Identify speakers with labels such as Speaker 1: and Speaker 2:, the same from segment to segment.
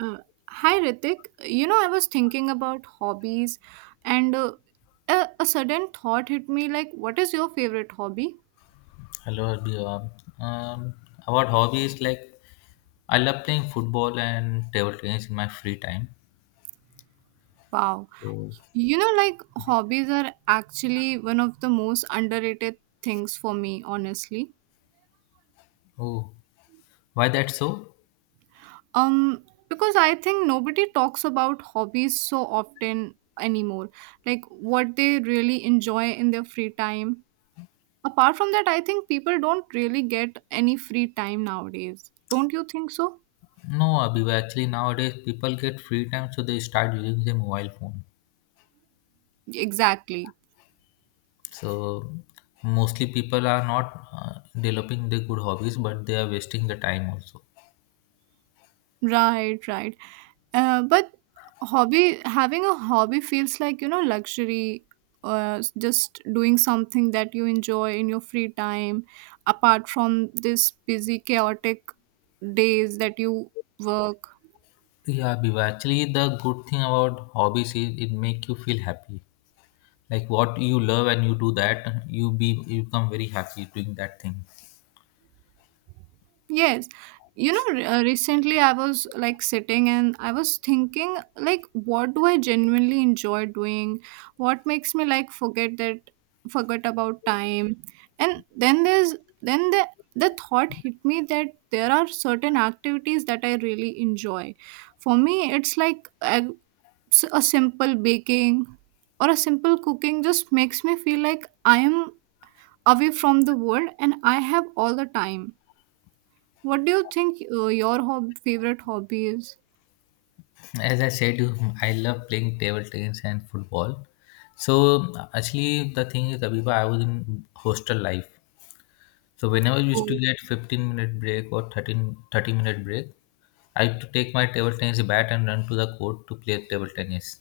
Speaker 1: Uh, Hi Ritik. I was thinking about hobbies and a sudden thought hit me like, what is your favorite hobby?
Speaker 2: Hello, Abhiyam. Um, about hobbies, like I love playing football and table tennis in my free time.
Speaker 1: Wow.
Speaker 2: So,
Speaker 1: Like, hobbies are actually one of the most underrated things for me, honestly.
Speaker 2: oh, why that so?
Speaker 1: Um, because I think nobody talks about hobbies so often anymore, like what they really enjoy in their free time. Apart from that, I think people don't really get any free time nowadays. Don't you think so?
Speaker 2: No, Abhi, actually nowadays people get free time, so they start using their mobile phone.
Speaker 1: Exactly.
Speaker 2: So mostly people are not developing their good hobbies, but they are wasting the time also.
Speaker 1: Right, right. But hobby having a hobby feels like, luxury, just doing something that you enjoy in your free time, apart from this busy chaotic days that you work.
Speaker 2: Yeah, Abhi, actually the good thing about hobbies is it make you feel happy. Like what you love and you do that you become very happy doing that thing.
Speaker 1: Yes. Recently I was like sitting and I was thinking, like, what do I genuinely enjoy doing? What makes me like forget about time? And then the thought hit me that there are certain activities that I really enjoy. For me, it's like a simple baking or a simple cooking just makes me feel like I am away from the world and I have all the time. What do you think, your hob favorite hobby is?
Speaker 2: As I said, I love playing table tennis and football. So actually the thing is, Abiba, I was in hostel life, so whenever we used to
Speaker 1: Oh,
Speaker 2: get 15-minute break or 13 30 minute break, I used to take my table tennis bat and run to the court to play table tennis.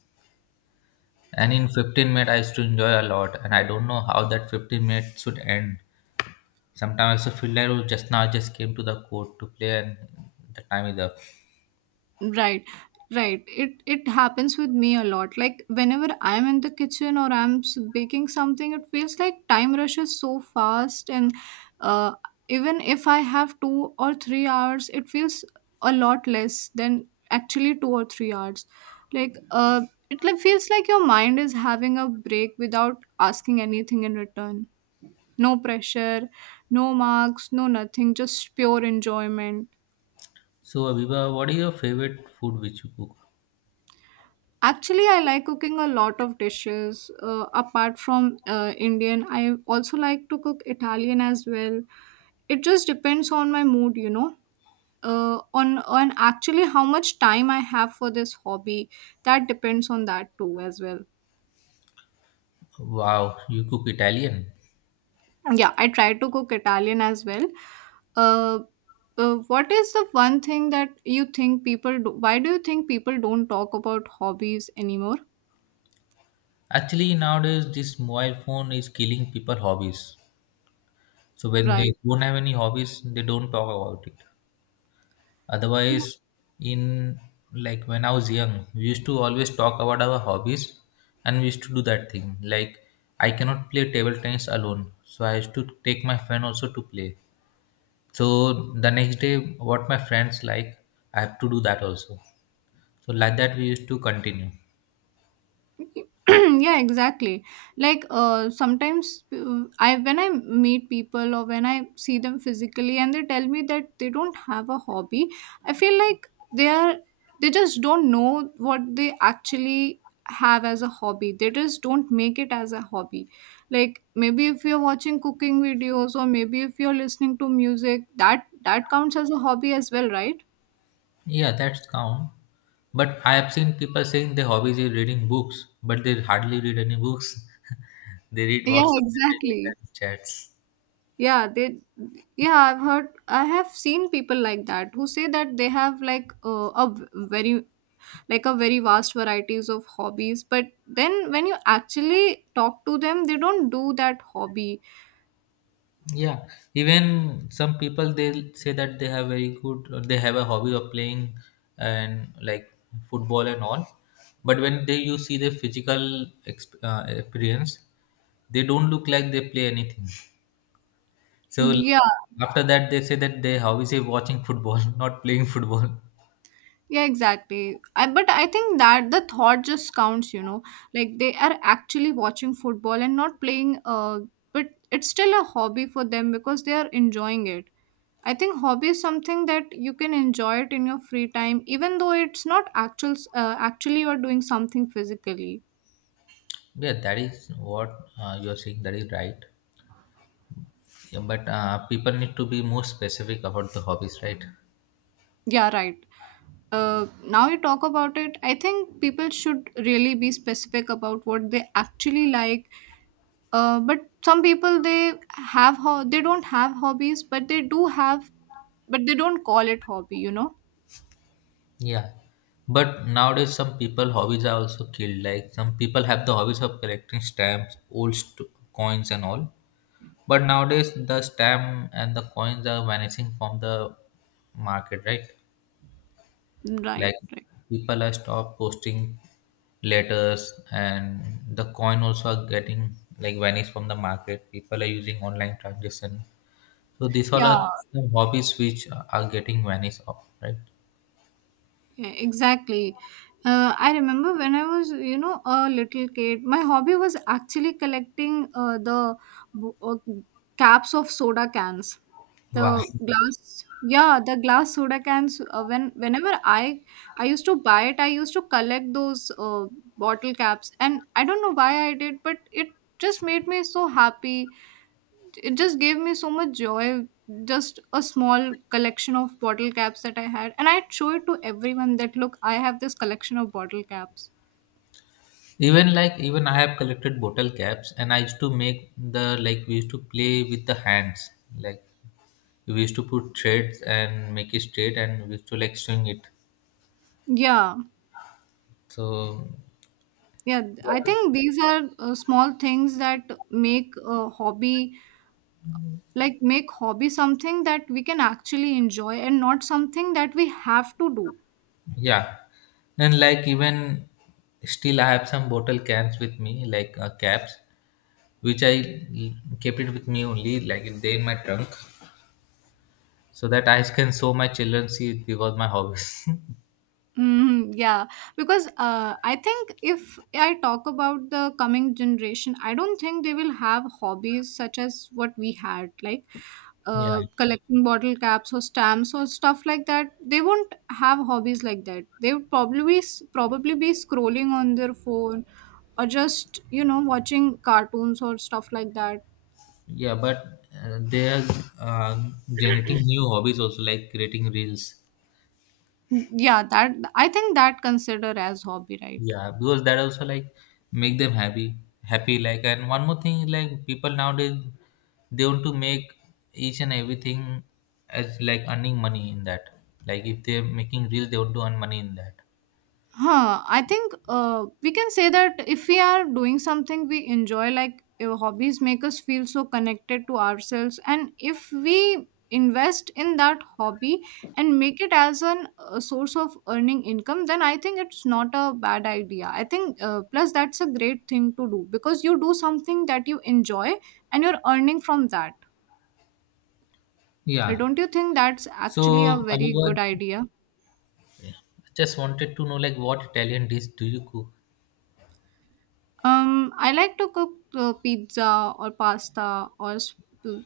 Speaker 2: And in 15 minutes I used to enjoy a lot, and I don't know how that 15 minutes should end. Sometimes I also feel like, oh, just now I just came to the court to play and the time is up.
Speaker 1: right, right. It happens with me a lot. Like whenever I'm in the kitchen or I'm baking something, it feels like time rushes so fast, and uh, even if I have 2 or 3 hours, it feels a lot less than actually 2 or 3 hours. Like, it like feels like your mind is having a break without asking anything in return. No pressure, no marks, no nothing, just pure enjoyment.
Speaker 2: So Abiba, what is your favorite food which you cook?
Speaker 1: Actually, I like cooking a lot of dishes. Apart from Indian, I also like to cook Italian as well. It just depends on my mood, you know. On actually how much time I have for this hobby, that depends on that too as well.
Speaker 2: Wow, you cook Italian.
Speaker 1: Yeah, I try to cook Italian as well. Uh, what is the one thing that you think people do? Why do you think people don't talk about hobbies anymore?
Speaker 2: Actually, nowadays this mobile phone is killing people hobbies. So when they
Speaker 1: Right.
Speaker 2: don't have any hobbies, they don't talk about it. Otherwise, in, like when I was young, we used to always talk about our hobbies, and we used to do that thing. Like I cannot play table tennis alone, so I used to take my friend also to play. So the next day, what my friends like, I have to do that also. So like that, we used to continue.
Speaker 1: Yeah, exactly. Like, sometimes I when I meet people or when I see them physically and they tell me that they don't have a hobby, I feel like they are they just don't know what they actually have as a hobby. They just don't make it as a hobby. Like, maybe if you're watching cooking videos or maybe if you're listening to music, that counts as a hobby as well, right?
Speaker 2: Yeah, that's count. But I have seen people saying their hobbies is reading books, but they hardly read any books. They read
Speaker 1: Yeah,
Speaker 2: WhatsApp messages
Speaker 1: exactly.
Speaker 2: and chats.
Speaker 1: Yeah, they yeah, I have seen people like that who say that they have like a very, like a very vast varieties of hobbies, but then when you actually talk to them, they don't do that hobby.
Speaker 2: Yeah, even some people they say that they have very good, they have a hobby of playing and like football and all. But when they you see their physical appearance, they don't look like they play anything. So l-
Speaker 1: Yeah,
Speaker 2: after that, they say that they how is he watching football, not playing football.
Speaker 1: yeah, exactly. But I think that the thought just counts, you know. Like, they are actually watching football and not playing but it's still a hobby for them because they are enjoying it. I think hobby is something that you can enjoy it in your free time, even though it's not actually, you're doing something physically.
Speaker 2: Yeah, that is what you are saying. That is right. Yeah, but people need to be more specific about the hobbies, right?
Speaker 1: Yeah, right. Now you talk about it, I think people should really be specific about what they actually like. But some people they they don't have hobbies, but they do have, but they don't call it hobby, you know.
Speaker 2: Yeah. But nowadays, some people hobbies are also killed. Like some people have the hobbies of collecting stamps, old st- coins, and all. But nowadays, the stamp and the coins are vanishing from the market, right?
Speaker 1: Mm, right?
Speaker 2: Like
Speaker 1: Right.
Speaker 2: people are stop posting letters and the coin also are getting like vanished from the market. People are using online transaction. So these all
Speaker 1: Yeah.
Speaker 2: are some hobbies which are getting vanished off, right?
Speaker 1: Yeah, exactly. I remember when I was a little kid, my hobby was actually collecting the bo- uh, caps of soda cans.
Speaker 2: Wow.
Speaker 1: The glass, yeah, the glass soda cans. Whenever I used to buy it, I used to collect those bottle caps, and I don't know why I did, but it just made me so happy. It just gave me so much joy, just a small collection of bottle caps that I had, and I'd show it to everyone that look, I have this collection of bottle caps.
Speaker 2: Even like even I have collected bottle caps, and I used to make the, like we used to play with the hands. Like we used to put threads and make it straight, and we used to like swing it.
Speaker 1: Yeah,
Speaker 2: So
Speaker 1: yeah,
Speaker 2: but
Speaker 1: I think these are small things that make a hobby, like make hobby something that we can actually enjoy and not something that we have to do.
Speaker 2: yeah, and like even still, I have some bottle cans with me, like caps, which I l- kept it with me only, like it they in my trunk, so that I can show my children. See, it was my hobbies.
Speaker 1: Mm, yeah, because I think if I talk about the coming generation, I don't think they will have hobbies such as what we had, like
Speaker 2: Yeah,
Speaker 1: collecting bottle caps or stamps or stuff like that. They won't have hobbies like that. They would probably be scrolling on their phone or just, you know, watching cartoons or stuff like that.
Speaker 2: yeah, but they are uh, generating new hobbies also, like creating reels.
Speaker 1: Mm, yeah, that, I think that consider as hobby, right?
Speaker 2: Yeah, because that also like make them happy, happy like. And one more thing, like people nowadays they want to make each and everything as like earning money in that. Like if they're making reels, they want to earn money in that.
Speaker 1: Huh, I think we can say that if we are doing something we enjoy, like, hobbies make us feel so connected to ourselves, and if we invest in that hobby and make it as an a source of earning income, then I think it's not a bad idea. I think plus that's a great thing to do, because you do something that you enjoy and you're earning from that.
Speaker 2: Yeah.
Speaker 1: Don't you think that's
Speaker 2: So
Speaker 1: actually a very
Speaker 2: Abiba,
Speaker 1: good idea?
Speaker 2: just wanted to know, like what Italian dish do you cook?
Speaker 1: I like to cook pizza or pasta or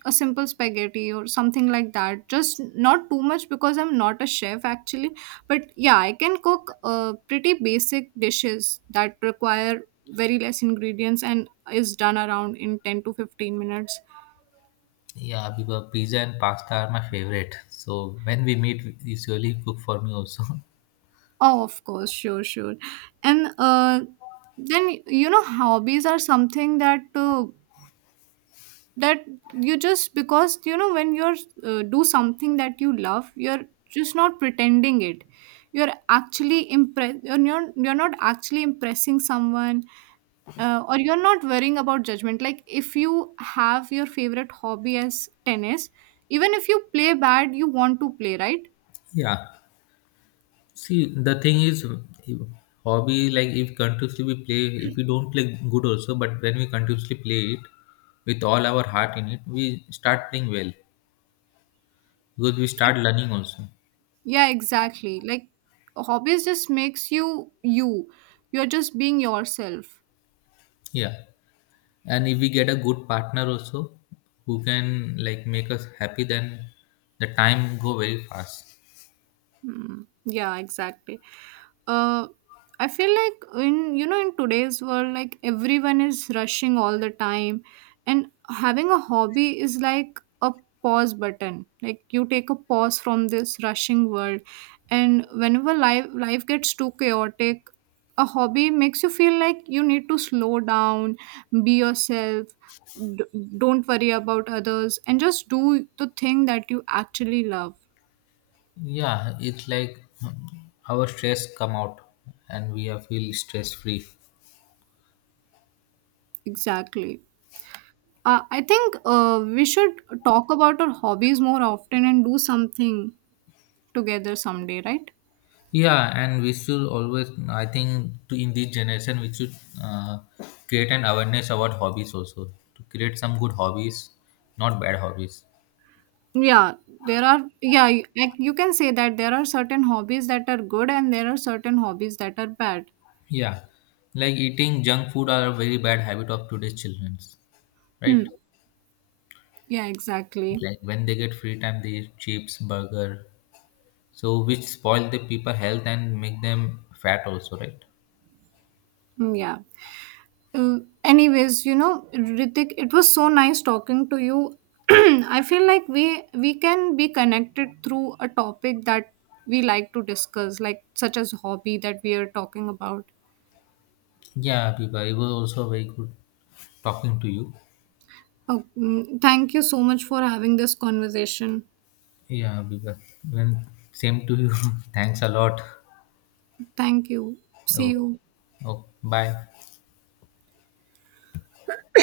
Speaker 1: a simple spaghetti or something like that. Just not too much because I'm not a chef actually. But yeah, I can cook pretty basic dishes that require very less ingredients and is done around in 10 to 15 minutes.
Speaker 2: Yeah, Abiba, pizza and pasta are my favorite. So when we meet, you usually cook for me also.
Speaker 1: Oh, of course, sure, sure. And then, hobbies are something that you just because when you're, do something that you love, you're just not pretending it, you're not actually impressing someone, or you're not worrying about judgment. Like, if you have your favorite hobby as tennis, even if you play bad, you want to play, right?
Speaker 2: Yeah. See, the thing is, hobby, like if continuously we play, if we don't play good also, but when we continuously play it with all our heart in it, we start playing well because we start learning also.
Speaker 1: Yeah, exactly. Like, hobbies just makes you you're just being yourself.
Speaker 2: Yeah, and if we get a good partner also, who can like make us happy, then the time go very fast.
Speaker 1: Hmm. Yeah, exactly. uh I feel like, in you know in today's world, like, everyone is rushing all the time, and having a hobby is like a pause button, like you take a pause from this rushing world, and whenever life gets too chaotic, a hobby makes you feel like you need to slow down, be yourself, don't worry about others and just do the thing that you actually love.
Speaker 2: Yeah, it's like our stress come out, and we are feel stress free.
Speaker 1: Exactly. I think we should talk about our hobbies more often and do something together someday, right?
Speaker 2: Yeah, and we should always, I think, to in this generation, we should uh, create an awareness about hobbies also to create some good hobbies, not bad hobbies.
Speaker 1: Yeah, yeah, like, you can say that there are certain hobbies that are good and there are certain hobbies that are bad.
Speaker 2: Yeah, like eating junk food are a very bad habit of today's children, right?
Speaker 1: Hmm. Yeah, exactly.
Speaker 2: Like when they get free time, they eat chips, burger, so which spoil the people health and make them fat also, right?
Speaker 1: Mm, yeah. Anyways, you know, Ritik, it was so nice talking to you. I feel like we can be connected through a topic that we like to discuss, like such as hobby that we are talking about.
Speaker 2: Yeah, Biba, it was also very good talking to you.
Speaker 1: Oh, mm, thank you so much for having this conversation.
Speaker 2: Yeah, Biba, when, same to you. Thanks a lot.
Speaker 1: Thank you. See
Speaker 2: Oh,
Speaker 1: you.
Speaker 2: oh, bye.